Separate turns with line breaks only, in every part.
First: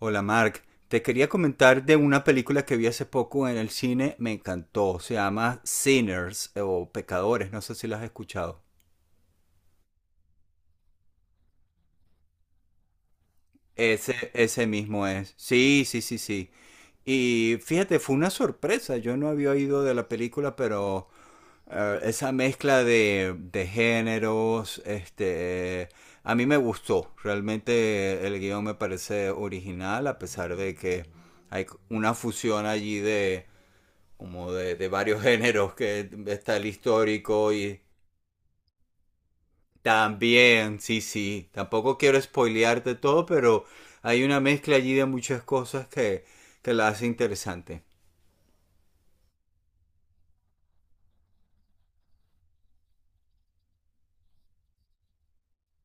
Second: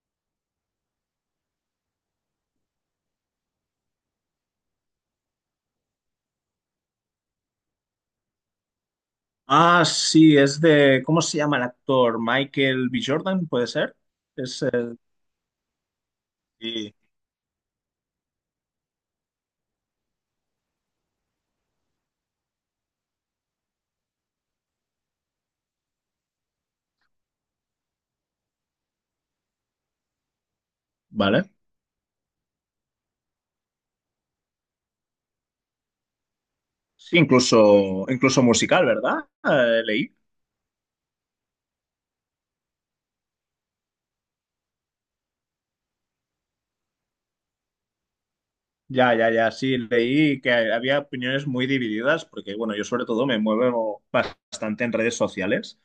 Hola Mark, te quería comentar de una película que vi hace poco en el cine, me encantó, se llama Sinners o Pecadores, no sé si la has escuchado.
Ah, sí, es de, ¿cómo se llama el actor? Michael B. Jordan, ¿puede ser?
Ese,
Es,
ese mismo es, sí, sí, sí, sí.
sí,
Y fíjate, fue una sorpresa, yo no había oído de la película, pero esa mezcla de géneros, este, a mí me gustó, realmente el guión me parece original, a pesar de que
vale.
hay una fusión allí de como de varios géneros, que está el
Sí,
histórico y
incluso musical, ¿verdad? Leí.
también, sí, sí, tampoco quiero spoilearte todo, pero hay una mezcla allí de muchas cosas que la hace interesante.
Ya, ya, ya, sí, leí que había opiniones muy divididas, porque bueno, yo sobre todo me muevo bastante en redes sociales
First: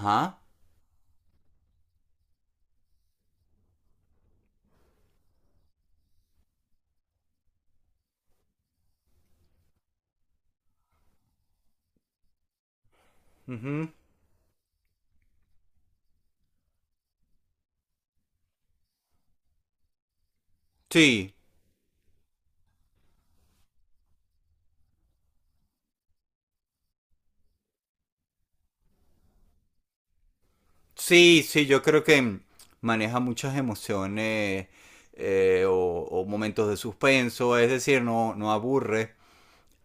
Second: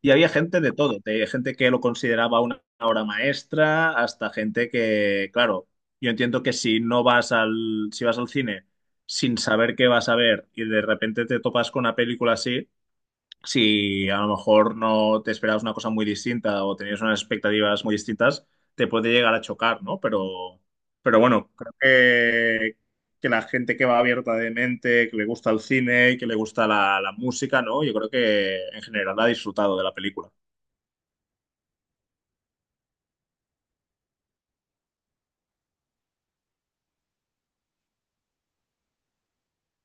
y había gente de todo, de gente que lo consideraba una obra maestra, hasta gente que, claro, yo entiendo que si vas al cine sin saber qué vas a ver y de repente te topas con una película así,
Ujú.
si a lo mejor no te esperabas una cosa muy distinta o tenías unas expectativas muy distintas, te puede llegar a chocar, ¿no? Pero
Sí,
bueno, que la gente que va abierta de mente, que le gusta el cine, que le gusta la música, ¿no? Yo creo que en general ha disfrutado de la película.
sí, sí, yo creo que maneja muchas emociones o momentos de suspenso, es decir, no, no aburre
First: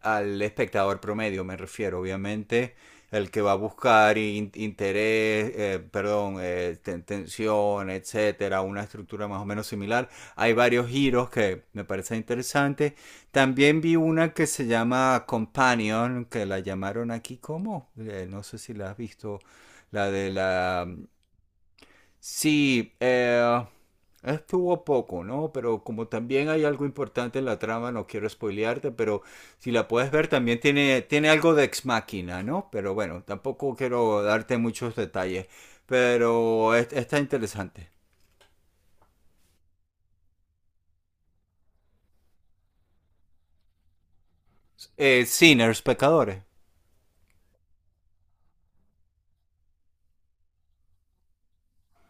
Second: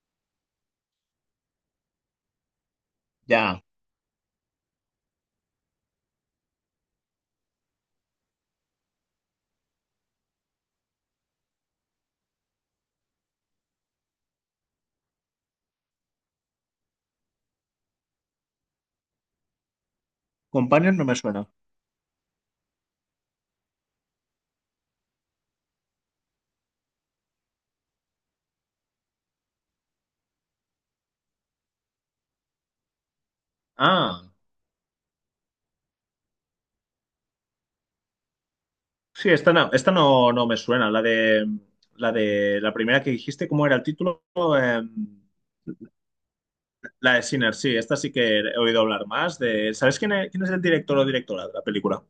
al espectador promedio, me refiero, obviamente, el que va a
Ya,
buscar interés, perdón, tensión, etcétera, una estructura más o menos similar. Hay varios giros que me parecen interesantes. También vi una que se llama Companion, que la llamaron aquí como, no sé si la has visto, la de la,
Companion no me suena.
sí, estuvo poco, ¿no? Pero como también hay algo importante en la trama, no quiero spoilearte, pero si la puedes ver también tiene algo de ex máquina, ¿no? Pero bueno, tampoco quiero
Ah,
darte muchos detalles, pero está interesante.
sí, esta no, no me suena, la de la primera que dijiste, ¿cómo era el título?
Sinners, pecadores.
La de Sinner, sí, esta sí que he oído hablar más de... ¿Sabes quién es el director o directora de la película?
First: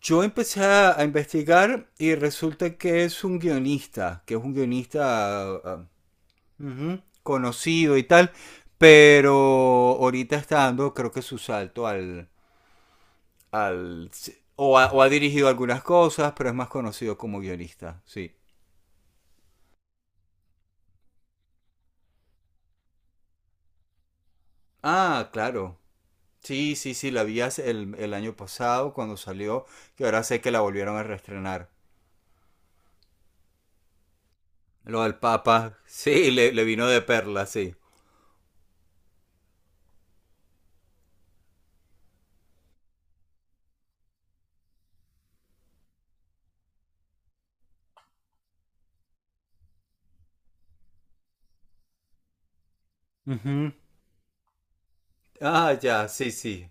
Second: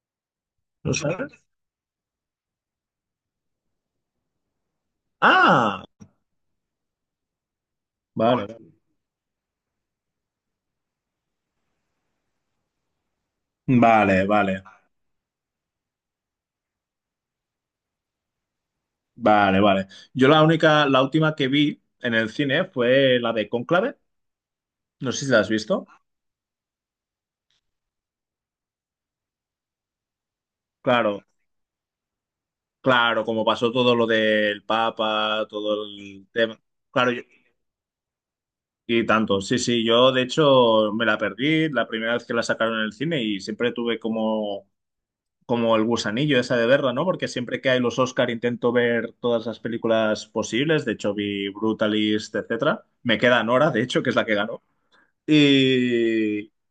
Yo empecé
¿No
a
sabes?
investigar y resulta que es un guionista, que es un guionista
Ah,
ujú, conocido y tal,
vale.
pero ahorita está dando creo que su salto al, al
Vale, vale,
o ha dirigido algunas cosas, pero es más conocido como guionista, sí.
vale, vale. Yo la única, la última que vi en el cine fue la de Cónclave. No sé
Ah,
si la has
claro.
visto.
Sí, sí, sí, la vi el año pasado cuando salió, que ahora sé que la volvieron a
Claro,
reestrenar.
claro, como pasó todo lo del
Lo del
Papa,
Papa,
todo el
sí, le,
tema.
le vino de
Claro, yo-
perla, sí.
y tanto. Sí, sí, yo de hecho me la perdí la primera vez que la sacaron en el cine y siempre tuve como como el gusanillo esa de verla, ¿no? Porque siempre que hay los Oscar intento ver todas las películas posibles. De hecho, vi Brutalist, etcétera. Me queda Nora,
Ujú.
de hecho, que es la que ganó.
Ah, ya, sí,
Y,
sí.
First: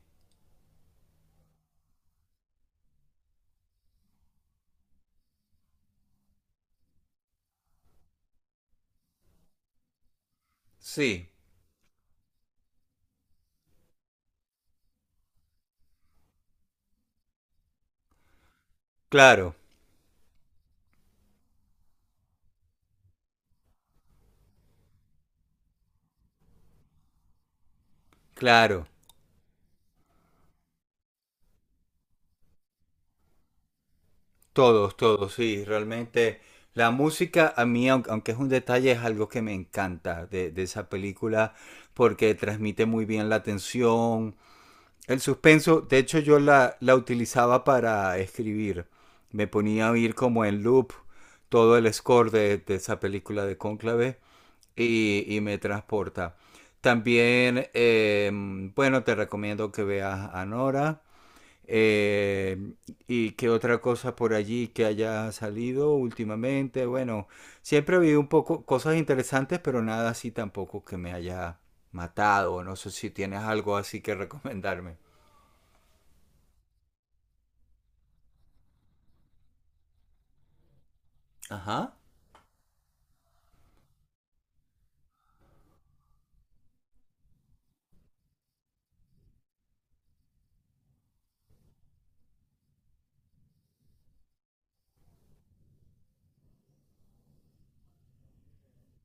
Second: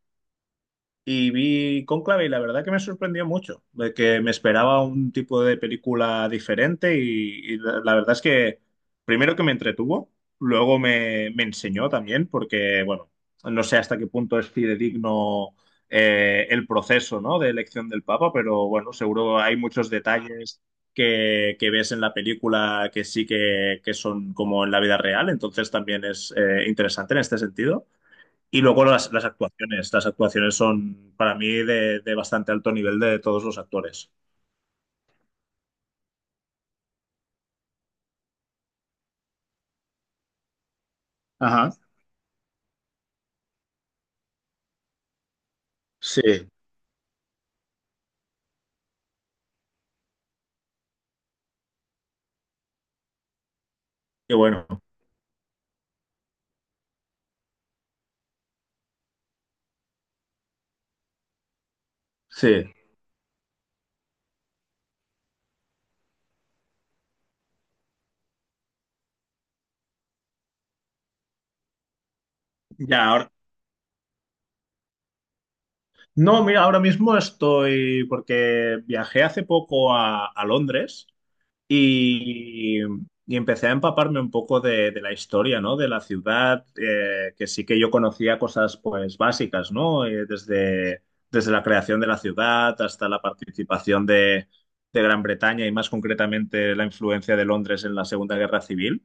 y vi Cónclave y la verdad que me sorprendió mucho, de que me esperaba un tipo de película diferente y, la verdad es que primero que me entretuvo, luego
Sí,
me enseñó también, porque bueno, no sé hasta qué punto es fidedigno el proceso, ¿no? De elección del Papa, pero bueno, seguro
claro,
hay muchos detalles que ves en la película que sí que son como en la vida real, entonces también es interesante en este sentido. Y
claro.
luego las actuaciones. Las actuaciones son para mí de bastante alto nivel de todos los actores.
Todos, todos, sí. Realmente la música a mí, aunque es un detalle, es algo que me encanta de esa película
Ajá,
porque transmite muy bien la tensión, el suspenso. De hecho yo
sí,
la utilizaba para escribir. Me ponía a oír como en loop todo el score de esa película de Cónclave
qué bueno,
y me transporta. También, bueno, te recomiendo que veas a Nora. eh,
sí.
¿Y qué otra cosa por allí que haya salido últimamente? Bueno, siempre ha habido un poco cosas interesantes, pero nada así tampoco que me haya matado. No sé
Ya,
si
ahora.
tienes algo así que recomendarme.
No, mira, ahora mismo estoy. Porque viajé hace poco a Londres.
Ajá,
Y, y empecé a empaparme un poco de la historia, ¿no? De la ciudad, que sí que yo conocía cosas, pues, básicas, ¿no? Desde la creación de la ciudad hasta la participación de Gran Bretaña y más concretamente la influencia de Londres en la Segunda Guerra Civil.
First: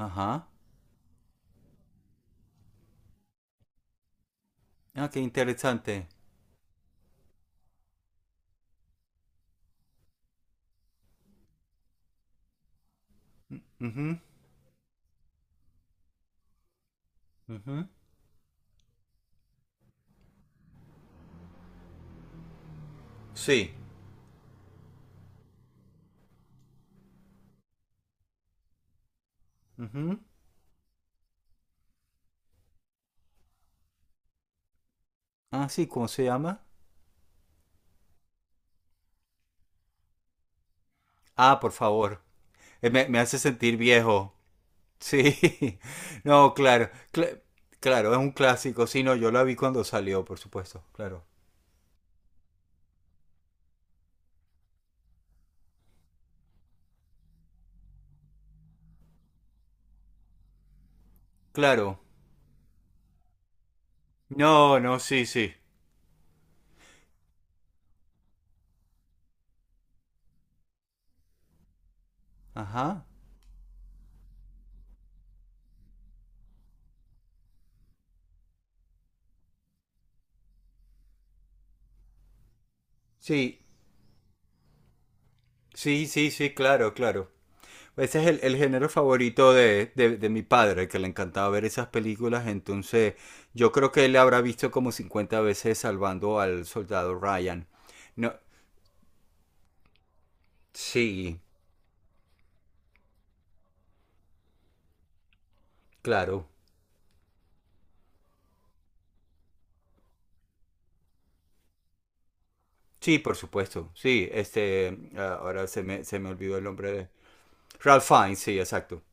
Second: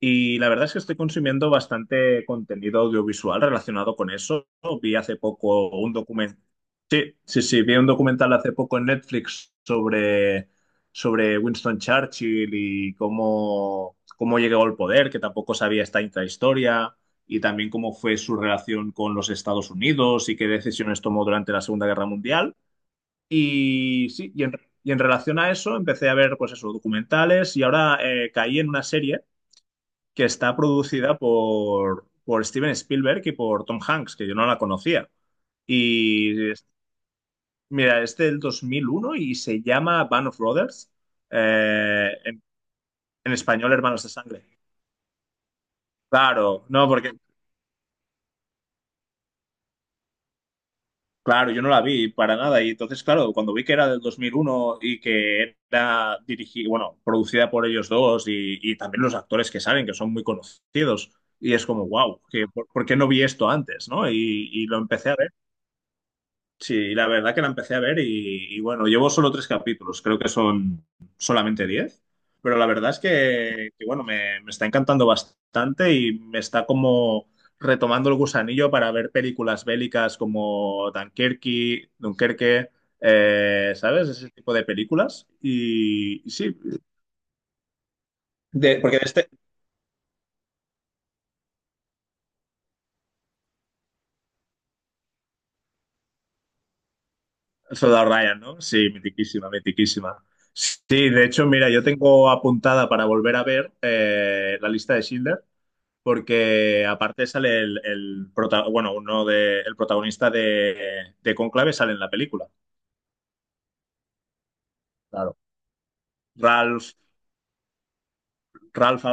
Y la verdad es que estoy consumiendo bastante contenido audiovisual relacionado con eso. Vi
Ah,
hace
qué
poco un
interesante.
documental. Sí, sí, sí, vi un documental hace poco en Netflix sobre, sobre Winston Churchill y cómo,
Ujú,
cómo llegó al poder, que tampoco sabía esta intrahistoria, y también
ujú.
cómo fue su relación con los Estados Unidos y qué decisiones tomó durante la Segunda Guerra Mundial.
Sí.
Y sí, y en, y en relación a eso empecé a ver, pues eso, documentales y ahora caí en una serie
Ujú.
que está producida por Steven Spielberg y por Tom Hanks, que yo no la conocía.
Ah, sí, ¿cómo se
Y
llama?
es- Mira, es del 2001 y se llama Band of Brothers,
Ah, por
eh,
favor.
en,
Me
en
hace
español
sentir
Hermanos de
viejo.
Sangre.
Sí. No,
Claro, no,
claro.
porque,
Claro, es un clásico. Sí, no, yo la vi cuando salió, por supuesto. Claro.
claro, yo no la vi para nada. Y entonces, claro, cuando vi que era del 2001 y que era dirigida, bueno, producida por ellos dos y también los actores que salen, que son muy conocidos, y es como,
Claro.
wow, por qué no vi esto antes? ¿No? Y lo
No, no,
empecé a
sí,
ver.
sí.
Sí, la verdad que la empecé a ver y bueno, llevo solo tres capítulos, creo que son solamente diez, pero la verdad es
Ajá.
que, bueno, me está encantando bastante y me está como retomando el gusanillo para ver películas bélicas como Dunkerque,
Sí.
¿sabes? Ese tipo de películas.
Sí, sí,
Y
sí,
sí,
claro, claro. Ese es el
de-
género
porque de este...
favorito de mi padre, que le encantaba ver esas películas. Entonces, yo creo que él habrá visto como 50 veces Salvando al Soldado Ryan.
Soldado
No,
Ryan, ¿no? Sí, mitiquísima, mitiquísima. Sí, de
sí,
hecho, mira, yo tengo apuntada para volver a ver la lista de Schindler
claro.
porque aparte sale el bueno, uno de, el protagonista de Cónclave sale en la película.
Sí, por supuesto. Sí, este,
Claro.
ah, ahora se se me olvidó el nombre
Ralph,
de... Ralph Fiennes, sí, exacto.
Ralph,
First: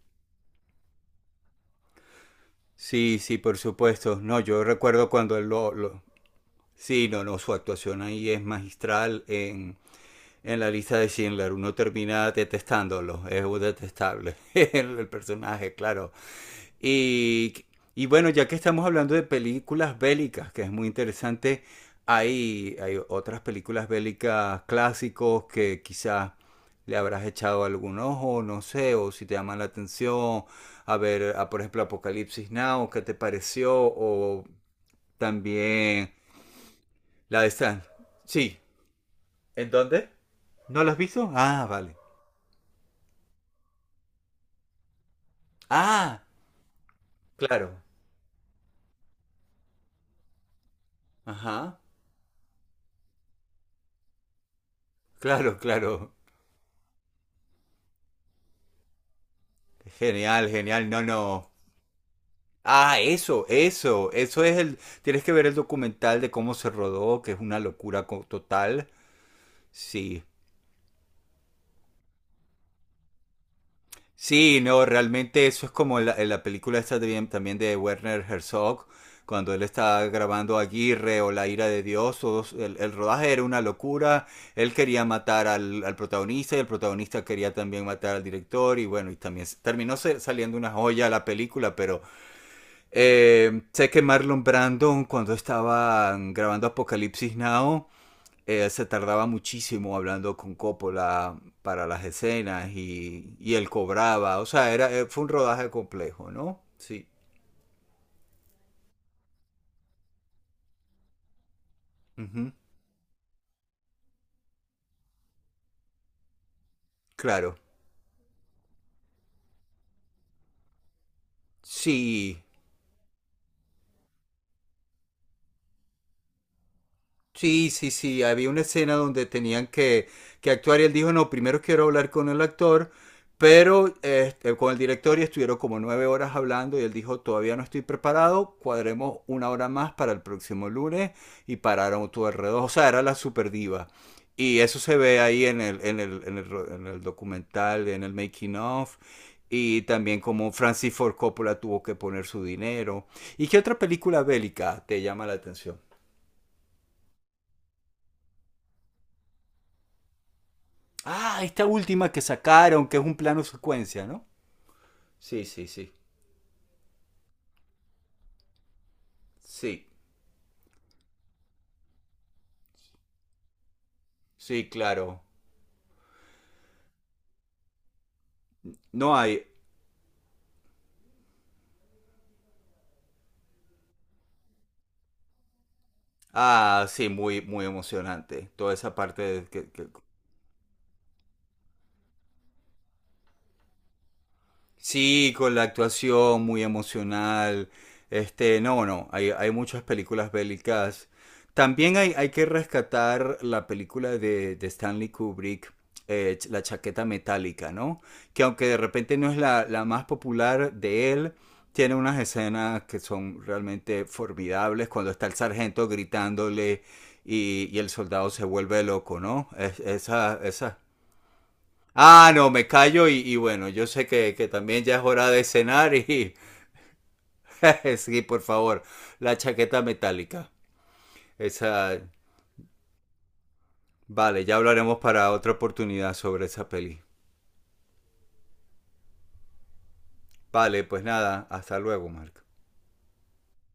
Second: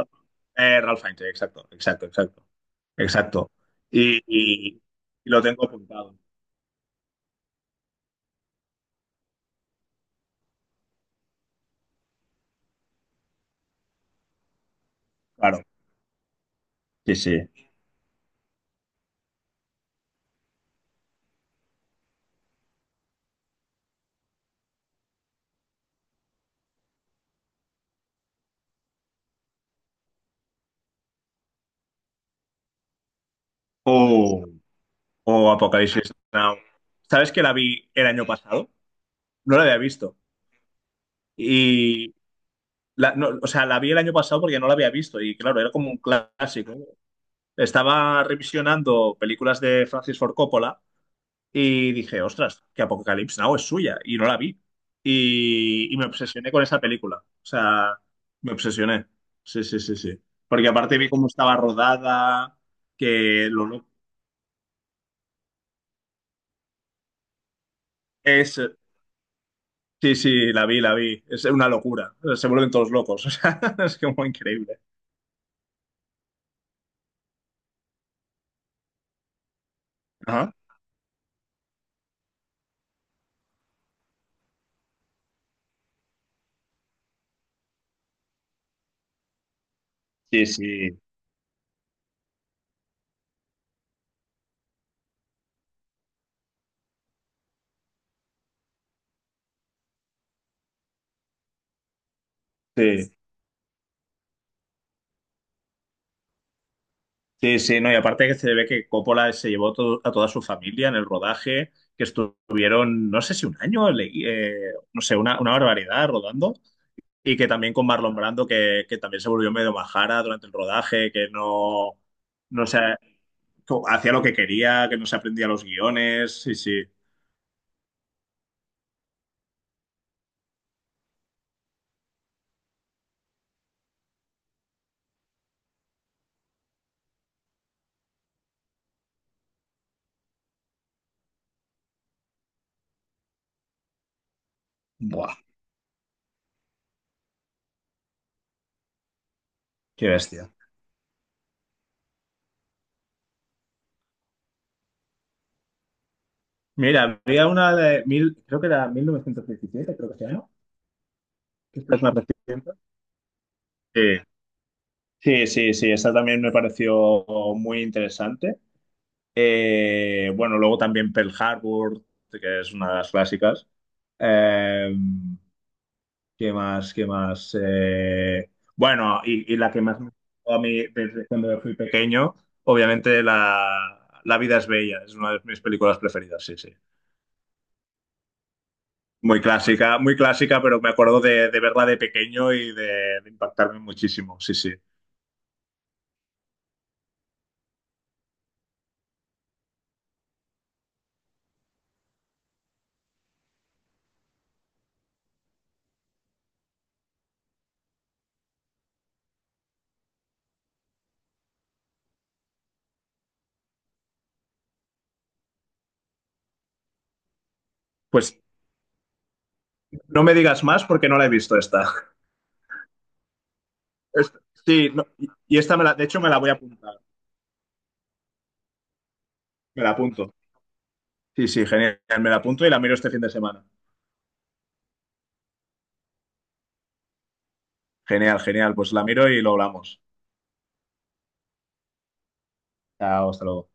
Ralph Fiennes, exacto,
Sí, sí,
exacto.
por supuesto.
Y,
No, yo
y-
recuerdo
y
cuando
lo
él
tengo
lo-
apuntado.
Sí, no, no, su actuación ahí es magistral en la lista de Schindler. Uno termina detestándolo, es un detestable el
Claro.
personaje, claro.
Sí, sí.
Y, y bueno, ya que estamos hablando de películas bélicas, que es muy interesante, hay otras películas bélicas clásicos que quizás le habrás echado algún ojo, no sé, o si te llama la atención, a ver, a, por ejemplo, Apocalipsis Now, ¿qué te pareció? O
O, o
también
Apocalipsis Now. ¿Sabes que
la de
la
Stan.
vi el año
Sí,
pasado? No la
¿en
había
dónde?
visto.
¿No la has visto? Ah, vale.
Y, no, o sea, la vi el año pasado porque no la había visto. Y claro, era como un
Ah,
clásico.
claro.
Estaba revisionando películas de Francis Ford Coppola
Ajá.
y dije, ostras, que Apocalypse Now es suya y no la vi.
Claro,
Y me
claro.
obsesioné con esa película. O sea, me obsesioné. Sí, sí, sí, sí.
Genial,
Porque
genial.
aparte
No,
vi cómo
no.
estaba rodada,
Ah, eso,
que lo-
eso. Eso es el... Tienes que ver el documental de cómo se rodó, que es una locura
es...
total.
Sí,
Sí.
sí, la vi, la vi. Es una locura. Se vuelven todos locos. O sea, es como
Sí,
increíble.
no, realmente eso es como en la película esta también de Werner Herzog, cuando él está
Ajá.
grabando Aguirre o La ira de Dios, el rodaje era una locura, él quería matar al, al protagonista y el protagonista quería también matar al director y bueno, y también terminó
Sí,
saliendo una
sí.
joya la película, pero sé que Marlon Brandon cuando estaban grabando Apocalipsis Now, se tardaba muchísimo hablando con Coppola para las escenas
Sí.
y él cobraba. O sea, era, fue un rodaje complejo, ¿no? Sí.
Sí, sí, no, y aparte que se ve que Coppola se llevó a toda su familia en el rodaje, que
Ujú.
estuvieron, no sé si un año, leí, no sé, una barbaridad rodando, y que
Claro.
también con Marlon Brando, que también se volvió medio majara durante el rodaje, que no,
Sí.
no sé, hacía lo que quería, que no se aprendía los guiones, sí, sí.
Sí, sí, sí, había una escena donde tenían que actuar y él dijo, no, primero quiero hablar con el actor, pero este, con el director y estuvieron como 9 horas hablando y él dijo, todavía no estoy preparado, cuadremos una hora más para el próximo lunes y pararon todo alrededor, o sea, era la super diva. Y eso se ve
Buah,
ahí en en el documental, en el making of. Y
qué
también
bestia.
como Francis Ford Coppola tuvo que poner su dinero. ¿Y qué otra película bélica te llama la atención?
Mira, había una de mil, creo que era 1917, creo que se llama,
Ah, esta
que esta es
última
más
que
reciente.
sacaron, que es un plano secuencia,
Sí,
¿no? Sí,
sí,
sí,
sí, sí,
sí.
esa también me pareció muy interesante.
Sí,
Bueno, luego también Pearl Harbor, que es una de las clásicas.
sí,
Eh,
claro.
¿Qué más? ¿Qué más?
No
Bueno,
hay.
y la que más me gustó a mí desde cuando fui pequeño, obviamente La vida es bella, es una de mis películas preferidas, sí, sí.
Ah, sí, muy, muy emocionante. Toda esa parte de que
Muy clásica, pero me acuerdo de verla de pequeño y de impactarme muchísimo, sí, sí.
sí, con la actuación muy emocional. Este, no, no, hay muchas películas bélicas. También hay que rescatar la película de Stanley Kubrick, La chaqueta metálica, ¿no? Que aunque de repente no es la más popular de él, tiene unas escenas que son realmente formidables cuando está el sargento gritándole y el soldado
Pues
se vuelve loco, ¿no? Es,
no me
esa,
digas
esas...
más porque no la he visto esta.
Ah, no, me callo y bueno, yo sé
Es-
que también
sí,
ya es
no,
hora de
y
cenar
de hecho me
y
la voy a apuntar,
sí, por favor, la chaqueta
me la apunto.
metálica.
Sí, sí, genial.
Esa,
Me la apunto y la miro este fin de semana.
vale, ya hablaremos para otra oportunidad sobre esa peli.
Genial, genial. Pues la miro y lo hablamos.
Vale, pues nada, hasta luego, Marco.
Chao, hasta luego.